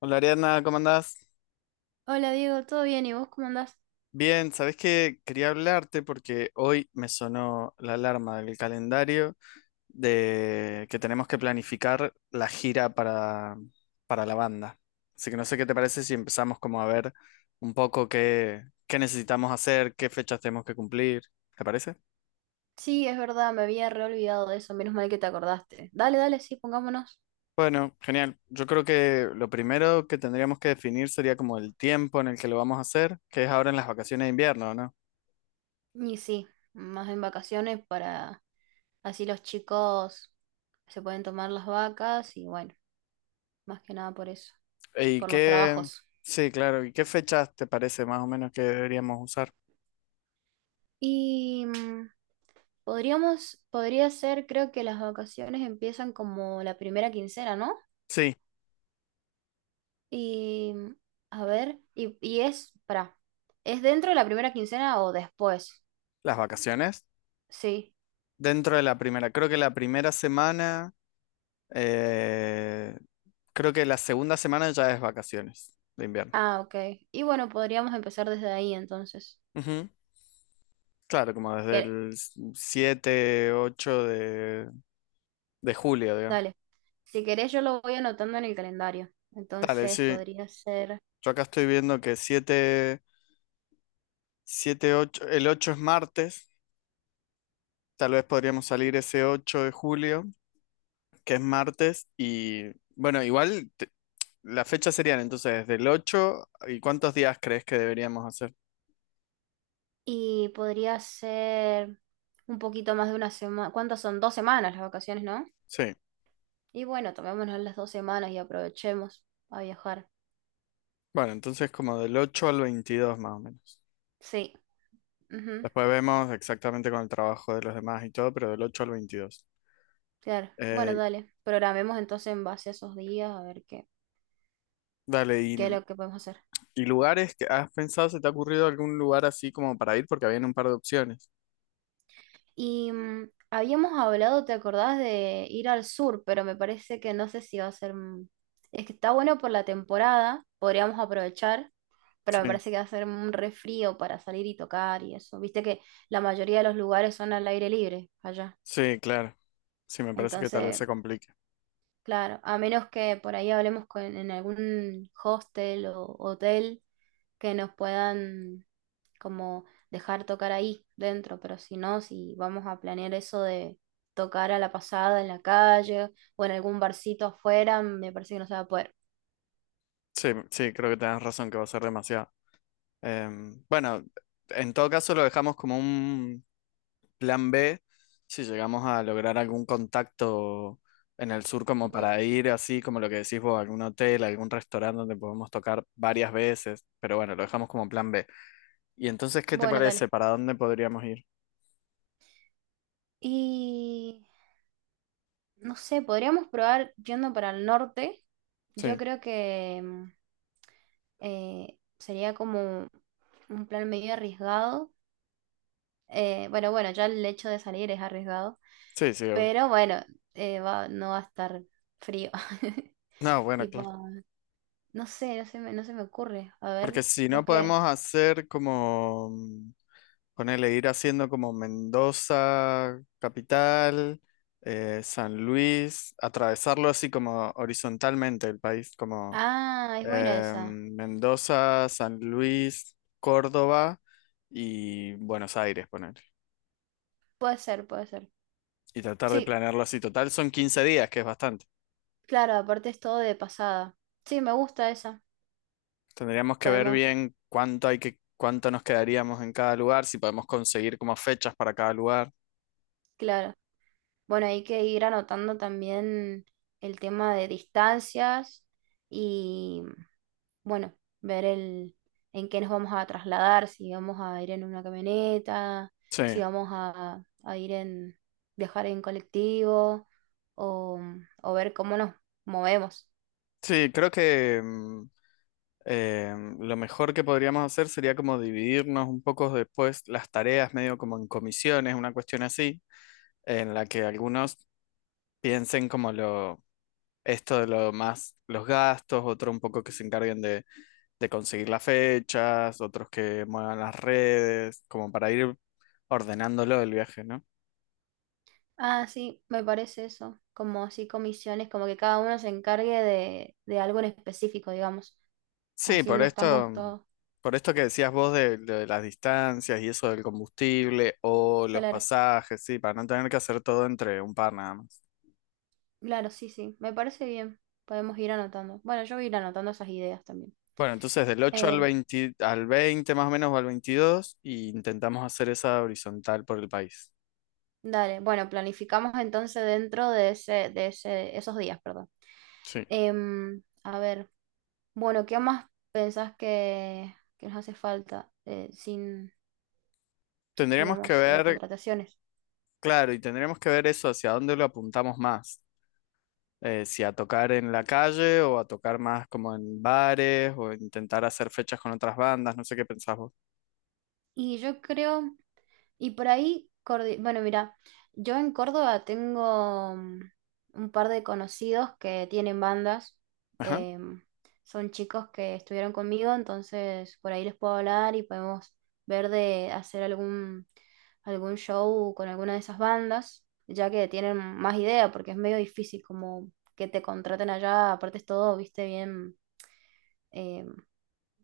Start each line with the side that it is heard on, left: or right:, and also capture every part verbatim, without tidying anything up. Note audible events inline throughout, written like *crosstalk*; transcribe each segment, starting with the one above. left: Hola Ariana, ¿cómo andás?
right: Hola Diego, ¿todo bien? ¿Y vos cómo andás?
left: Bien, ¿sabés qué? Quería hablarte porque hoy me sonó la alarma del calendario de que tenemos que planificar la gira para, para la banda. Así que no sé qué te parece si empezamos como a ver un poco qué, qué necesitamos hacer, qué fechas tenemos que cumplir. ¿Te parece?
right: Sí, es verdad, me había reolvidado de eso, menos mal que te acordaste. Dale, dale, sí, pongámonos.
left: Bueno, genial. Yo creo que lo primero que tendríamos que definir sería como el tiempo en el que lo vamos a hacer, que es ahora en las vacaciones de invierno.
right: Y sí, más en vacaciones para así los chicos se pueden tomar las vacas y bueno, más que nada por eso,
left: ¿Y
right: por los
left: qué?
right: trabajos.
left: Sí, claro. ¿Y qué fechas te parece más o menos que deberíamos usar?
right: Y mm, podríamos, podría ser, creo que las vacaciones empiezan como la primera quincena, ¿no?
left: Sí,
right: Y mm, a ver, y, y es, para, ¿es dentro de la primera quincena o después?
left: las vacaciones.
right: Sí.
left: Dentro de la primera. Creo que la primera semana, eh, creo que la segunda semana ya es vacaciones de invierno.
right: Ah, ok. Y bueno, podríamos empezar desde ahí entonces.
left: Ujú. Claro, como desde
right: Que-
left: el siete ocho de, de julio, digamos.
right: Dale. Si querés, yo lo voy anotando en el calendario.
left: Dale,
right: Entonces
left: sí.
right: podría ser.
left: Yo acá estoy viendo que siete siete ocho, el ocho es martes. Tal vez podríamos salir ese ocho de julio, que es martes y bueno, igual te- las fechas serían entonces del ocho, y ¿cuántos días crees que deberíamos hacer?
right: Y podría ser un poquito más de una semana. ¿Cuántas son? Dos semanas las vacaciones, ¿no?
left: Sí,
right: Y bueno, tomémonos las dos semanas y aprovechemos a viajar.
left: bueno, entonces como del ocho al veintidós más o menos.
right: Sí, ujú.
left: Después vemos exactamente con el trabajo de los demás y todo, pero del ocho al veintidós.
right: Claro. Bueno,
left: Eh,
right: dale. Programemos entonces en base a esos días a ver qué,
left: Dale,
right: qué es
left: y,
right: lo que podemos hacer.
left: y lugares que has pensado, ¿se te ha ocurrido algún lugar así como para ir? Porque habían un par de opciones.
right: Y mm, habíamos hablado, ¿te acordás de ir al sur? Pero me parece que no sé si va a ser... mm, Es que está bueno por la temporada, podríamos aprovechar, pero me
left: Sí,
right: parece que va a ser un re frío para salir y tocar y eso. Viste que la mayoría de los lugares son al aire libre allá.
left: sí, claro. Sí, me parece que tal vez
right: Entonces,
left: se complique.
right: claro, a menos que por ahí hablemos con, en algún hostel o hotel que nos puedan como dejar tocar ahí dentro, pero si no, si vamos a planear eso de tocar a la pasada en la calle o en algún barcito afuera, me parece que no se va a poder.
left: Sí, sí, creo que tenés razón que va a ser demasiado. Em, bueno, en todo caso lo dejamos como un plan B si llegamos a lograr algún contacto en el sur como
right: Ujú.
left: para ir así, como lo que decís vos, a algún hotel, a algún restaurante donde podemos tocar varias veces, pero bueno, lo dejamos como plan B. ¿Y entonces qué te
right: Bueno,
left: parece?
right: dale.
left: ¿Para dónde podríamos ir?
right: Y no sé, podríamos probar yendo para el norte. Yo
left: Sí,
right: creo que mm, eh, sería como un plan medio arriesgado. Eh, bueno, bueno, ya el hecho de salir es arriesgado,
left: sí, sí, obvio.
right: pero bueno, eh, va, no va a estar frío. *laughs*
left: No, bueno,
right: Tipo,
left: claro.
right: no sé, no se me, no se me ocurre. A
left: Porque
right: ver,
left: si
right: vos
left: no podemos
right: qué.
left: hacer como... Ponele ir haciendo como Mendoza, capital, eh, San Luis, atravesarlo así como horizontalmente el país, como
right: Ah, es buena
left: eh,
right: esa.
left: Mendoza, San Luis, Córdoba y Buenos Aires, poner.
right: Puede ser, puede ser.
left: Y tratar de
right: Sí,
left: planearlo así. Total son quince días, que es bastante.
right: claro, aparte es todo de pasada. Sí, me gusta esa.
left: Tendríamos que ver
right: Podemos,
left: bien cuánto hay que, cuánto nos quedaríamos en cada lugar, si podemos conseguir como fechas para cada lugar.
right: claro. Bueno, hay que ir anotando también el tema de distancias y bueno, ver el, en qué nos vamos a trasladar, si vamos a ir en una camioneta,
left: Sí,
right: si vamos a, a ir en, viajar en colectivo o, o ver cómo nos movemos.
left: sí, creo que mm, Eh, lo mejor que podríamos hacer sería como dividirnos un poco después las tareas, medio como en comisiones, una cuestión así, en la que algunos piensen como lo, esto de lo más, los gastos, otro un poco que se encarguen de, de conseguir las fechas, otros que muevan las redes, como para ir ordenándolo el viaje, ¿no?
right: Ah, sí, me parece eso, como así comisiones, como que cada uno se encargue de, de algo en específico, digamos.
left: Sí,
right: Así
left: por
right: no
left: esto,
right: estamos
left: mm,
right: todos.
left: por esto que decías vos de, de las distancias y eso del combustible o los
right: Claro,
left: pasajes, sí, para no tener que hacer todo entre un par nada más.
right: claro, sí, sí, me parece bien. Podemos ir anotando. Bueno, yo voy a ir anotando esas ideas también.
left: Bueno, entonces del ocho al
right: Em,
left: veinte, al veinte más o menos o al veintidós, y intentamos hacer esa horizontal por el país.
right: Dale, bueno, planificamos entonces dentro de ese, de ese, esos días, perdón.
left: Sí.
right: Em, a ver, bueno, ¿qué más pensás que, que nos hace falta eh, sin,
left: Tendríamos que
right: digamos, eh,
left: ver,
right: contrataciones?
left: claro, y tendríamos que ver eso hacia dónde lo apuntamos más. Eh, si a tocar en la calle o a tocar más como en bares o intentar hacer fechas con otras bandas, no sé qué pensás vos.
right: Y yo creo Y por ahí, Cordi- bueno, mira, yo en Córdoba tengo mm, un par de conocidos que tienen bandas.
left: Ajá.
right: em, Son chicos que estuvieron conmigo, entonces por ahí les puedo hablar y podemos ver de hacer algún, algún show con alguna de esas bandas, ya que tienen más idea, porque es medio difícil como que te contraten allá, aparte es todo, viste, bien em,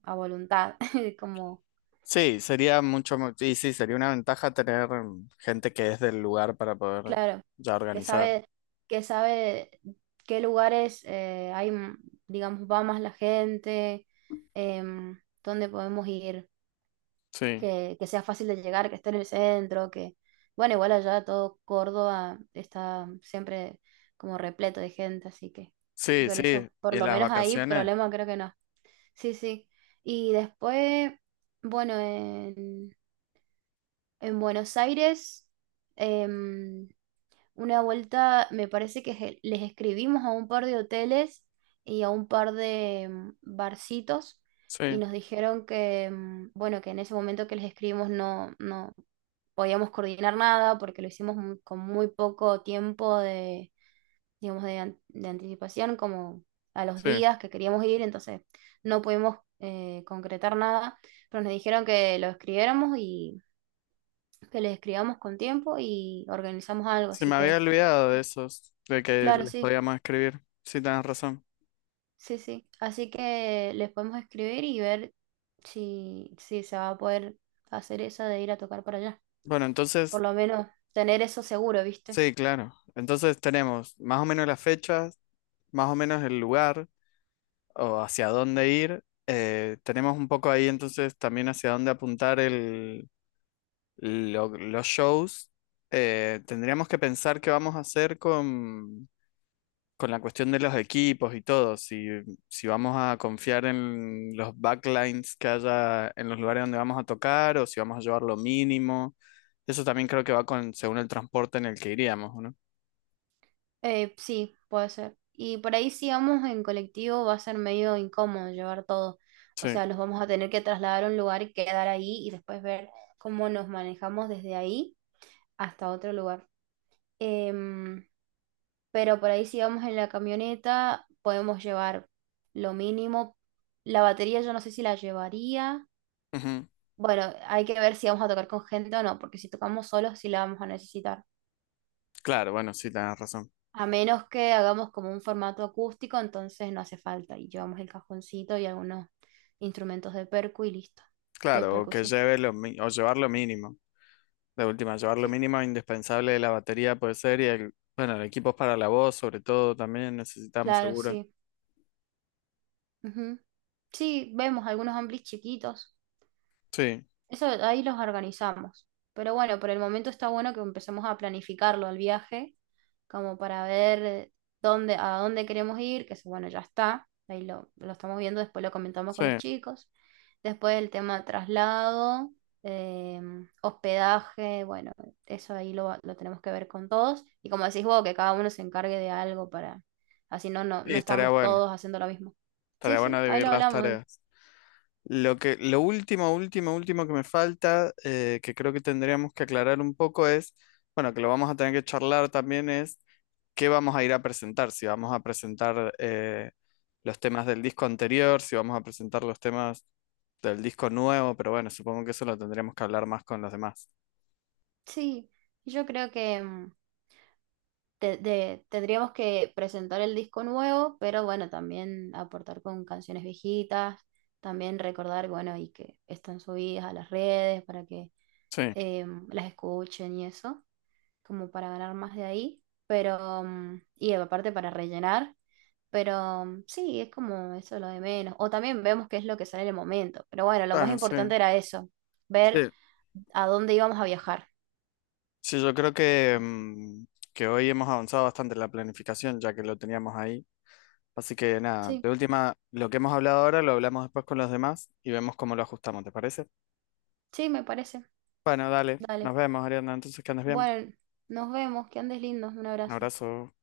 right: a voluntad, *laughs* como...
left: Sí, sería mucho, mo- y sí, sería una ventaja tener mm, gente que es del lugar para poder
right: Claro,
left: ya
right: que
left: organizar.
right: sabe, que sabe qué lugares eh, hay, m- digamos, va más la gente, em, dónde podemos ir,
left: Sí,
right: que, que sea fácil de llegar, que esté en el centro, que, bueno, igual allá todo Córdoba está siempre como repleto de gente, así que
left: sí,
right: por
left: sí.
right: eso,
left: Y
right: por
left: en
right: lo
left: las
right: menos ahí,
left: vacaciones,
right: problema creo que no. Sí, sí. Y después, bueno, en, en Buenos Aires, em, una vuelta, me parece que je- les escribimos a un par de hoteles y a un par de mm, barcitos y
left: sí,
right: nos dijeron que, mm, bueno, que en ese momento que les escribimos no, no podíamos coordinar nada porque lo hicimos mu- con muy poco tiempo de, digamos, de, an- de anticipación, como a los
left: sí.
right: días que queríamos ir, entonces no pudimos eh, concretar nada, pero nos dijeron que lo escribiéramos y que les escribamos con tiempo y organizamos algo,
left: Se
right: así
left: me había
right: que...
left: olvidado de esos, de que
right: Claro,
left: les
right: sí.
left: podíamos escribir. Sí, tenés razón.
right: Sí, sí. Así que les podemos escribir y ver si, si se va a poder hacer esa de ir a tocar para allá.
left: Bueno,
right: Por
left: entonces,
right: lo menos tener eso seguro, ¿viste?
left: sí, claro. Entonces tenemos más o menos las fechas, más o menos el lugar o hacia dónde ir. Eh, tenemos un poco ahí entonces también hacia dónde apuntar el, lo- los shows. Eh, tendríamos que pensar qué vamos a hacer con con la cuestión de los equipos y todo, si, si vamos a confiar en los backlines que haya en los lugares donde vamos a tocar o si vamos a llevar lo mínimo, eso también creo que va con, según el transporte en el que iríamos, ¿o ¿no?
right: Eh, sí, puede ser. Y por ahí si vamos en colectivo va a ser medio incómodo llevar todo. O
left: Sí.
right: sea, nos vamos a tener que trasladar a un lugar y quedar ahí y después ver cómo nos manejamos desde ahí hasta otro lugar. Em, pero por ahí si vamos en la camioneta podemos llevar lo mínimo. La batería yo no sé si la llevaría.
left: Ujú.
right: Bueno, hay que ver si vamos a tocar con gente o no, porque si tocamos solos sí la vamos a necesitar.
left: Claro, bueno, sí, tenés razón.
right: A menos que hagamos como un formato acústico, entonces no hace falta y llevamos el cajoncito y algunos instrumentos de percu y listo, de
left: Claro, o que
right: percusión.
left: lleve lo, mi- o llevar lo mínimo. De última, llevar lo
right: Sí.
left: mínimo indispensable de la batería puede ser y el, bueno, el equipo para la voz sobre todo también necesitamos
right: Claro,
left: seguro.
right: sí. Ujú. Sí, vemos algunos amplis chiquitos.
left: Sí,
right: Eso ahí los organizamos. Pero bueno, por el momento está bueno que empecemos a planificarlo al viaje, como para ver dónde, a dónde queremos ir, que eso, bueno, ya está. Ahí lo, lo estamos viendo, después lo comentamos
left: sí.
right: con los chicos. Después el tema traslado, eh, hospedaje, bueno, eso ahí lo, va- lo tenemos que ver con todos. Y como decís vos, que cada uno se encargue de algo para, así no, no,
left: Y
right: no
left: estaría
right: estamos
left: bueno,
right: todos haciendo lo mismo. Sí,
left: estaría
right: sí,
left: bueno
right: ahí
left: dividir
right: lo
left: las
right: hablamos.
left: tareas. Lo que, lo último, último, último que me falta, eh, que creo que tendríamos que aclarar un poco es, bueno, que lo vamos a tener que charlar también es qué vamos a ir a presentar, si vamos a presentar eh, los temas del disco anterior, si vamos a presentar los temas del disco nuevo, pero bueno, supongo que eso lo tendríamos que hablar más con los demás.
right: Sí, yo creo que... em, te- de- tendríamos que presentar el disco nuevo, pero bueno, también aportar con canciones viejitas, también recordar, bueno, y que están subidas a las redes para que
left: Sí,
right: em, las escuchen y eso, como para ganar más de ahí, pero, mm, y aparte para rellenar, pero mm, sí, es como eso lo de menos, o también vemos qué es lo que sale en el momento, pero bueno, lo más
left: bueno, sí.
right: importante era eso, ver
left: Sí,
right: a dónde íbamos a viajar.
left: sí, yo creo que, mm, que hoy hemos avanzado bastante en la planificación, ya que lo teníamos ahí. Así que nada,
right: Sí,
left: de última, lo que hemos hablado ahora lo hablamos después con los demás y vemos cómo lo ajustamos, ¿te parece?
right: sí, me parece.
left: Bueno, dale,
right: Dale.
left: nos vemos, Ariana, entonces que andes bien.
right: Bueno, nos vemos, que andes lindo, un
left: Un
right: abrazo.
left: abrazo.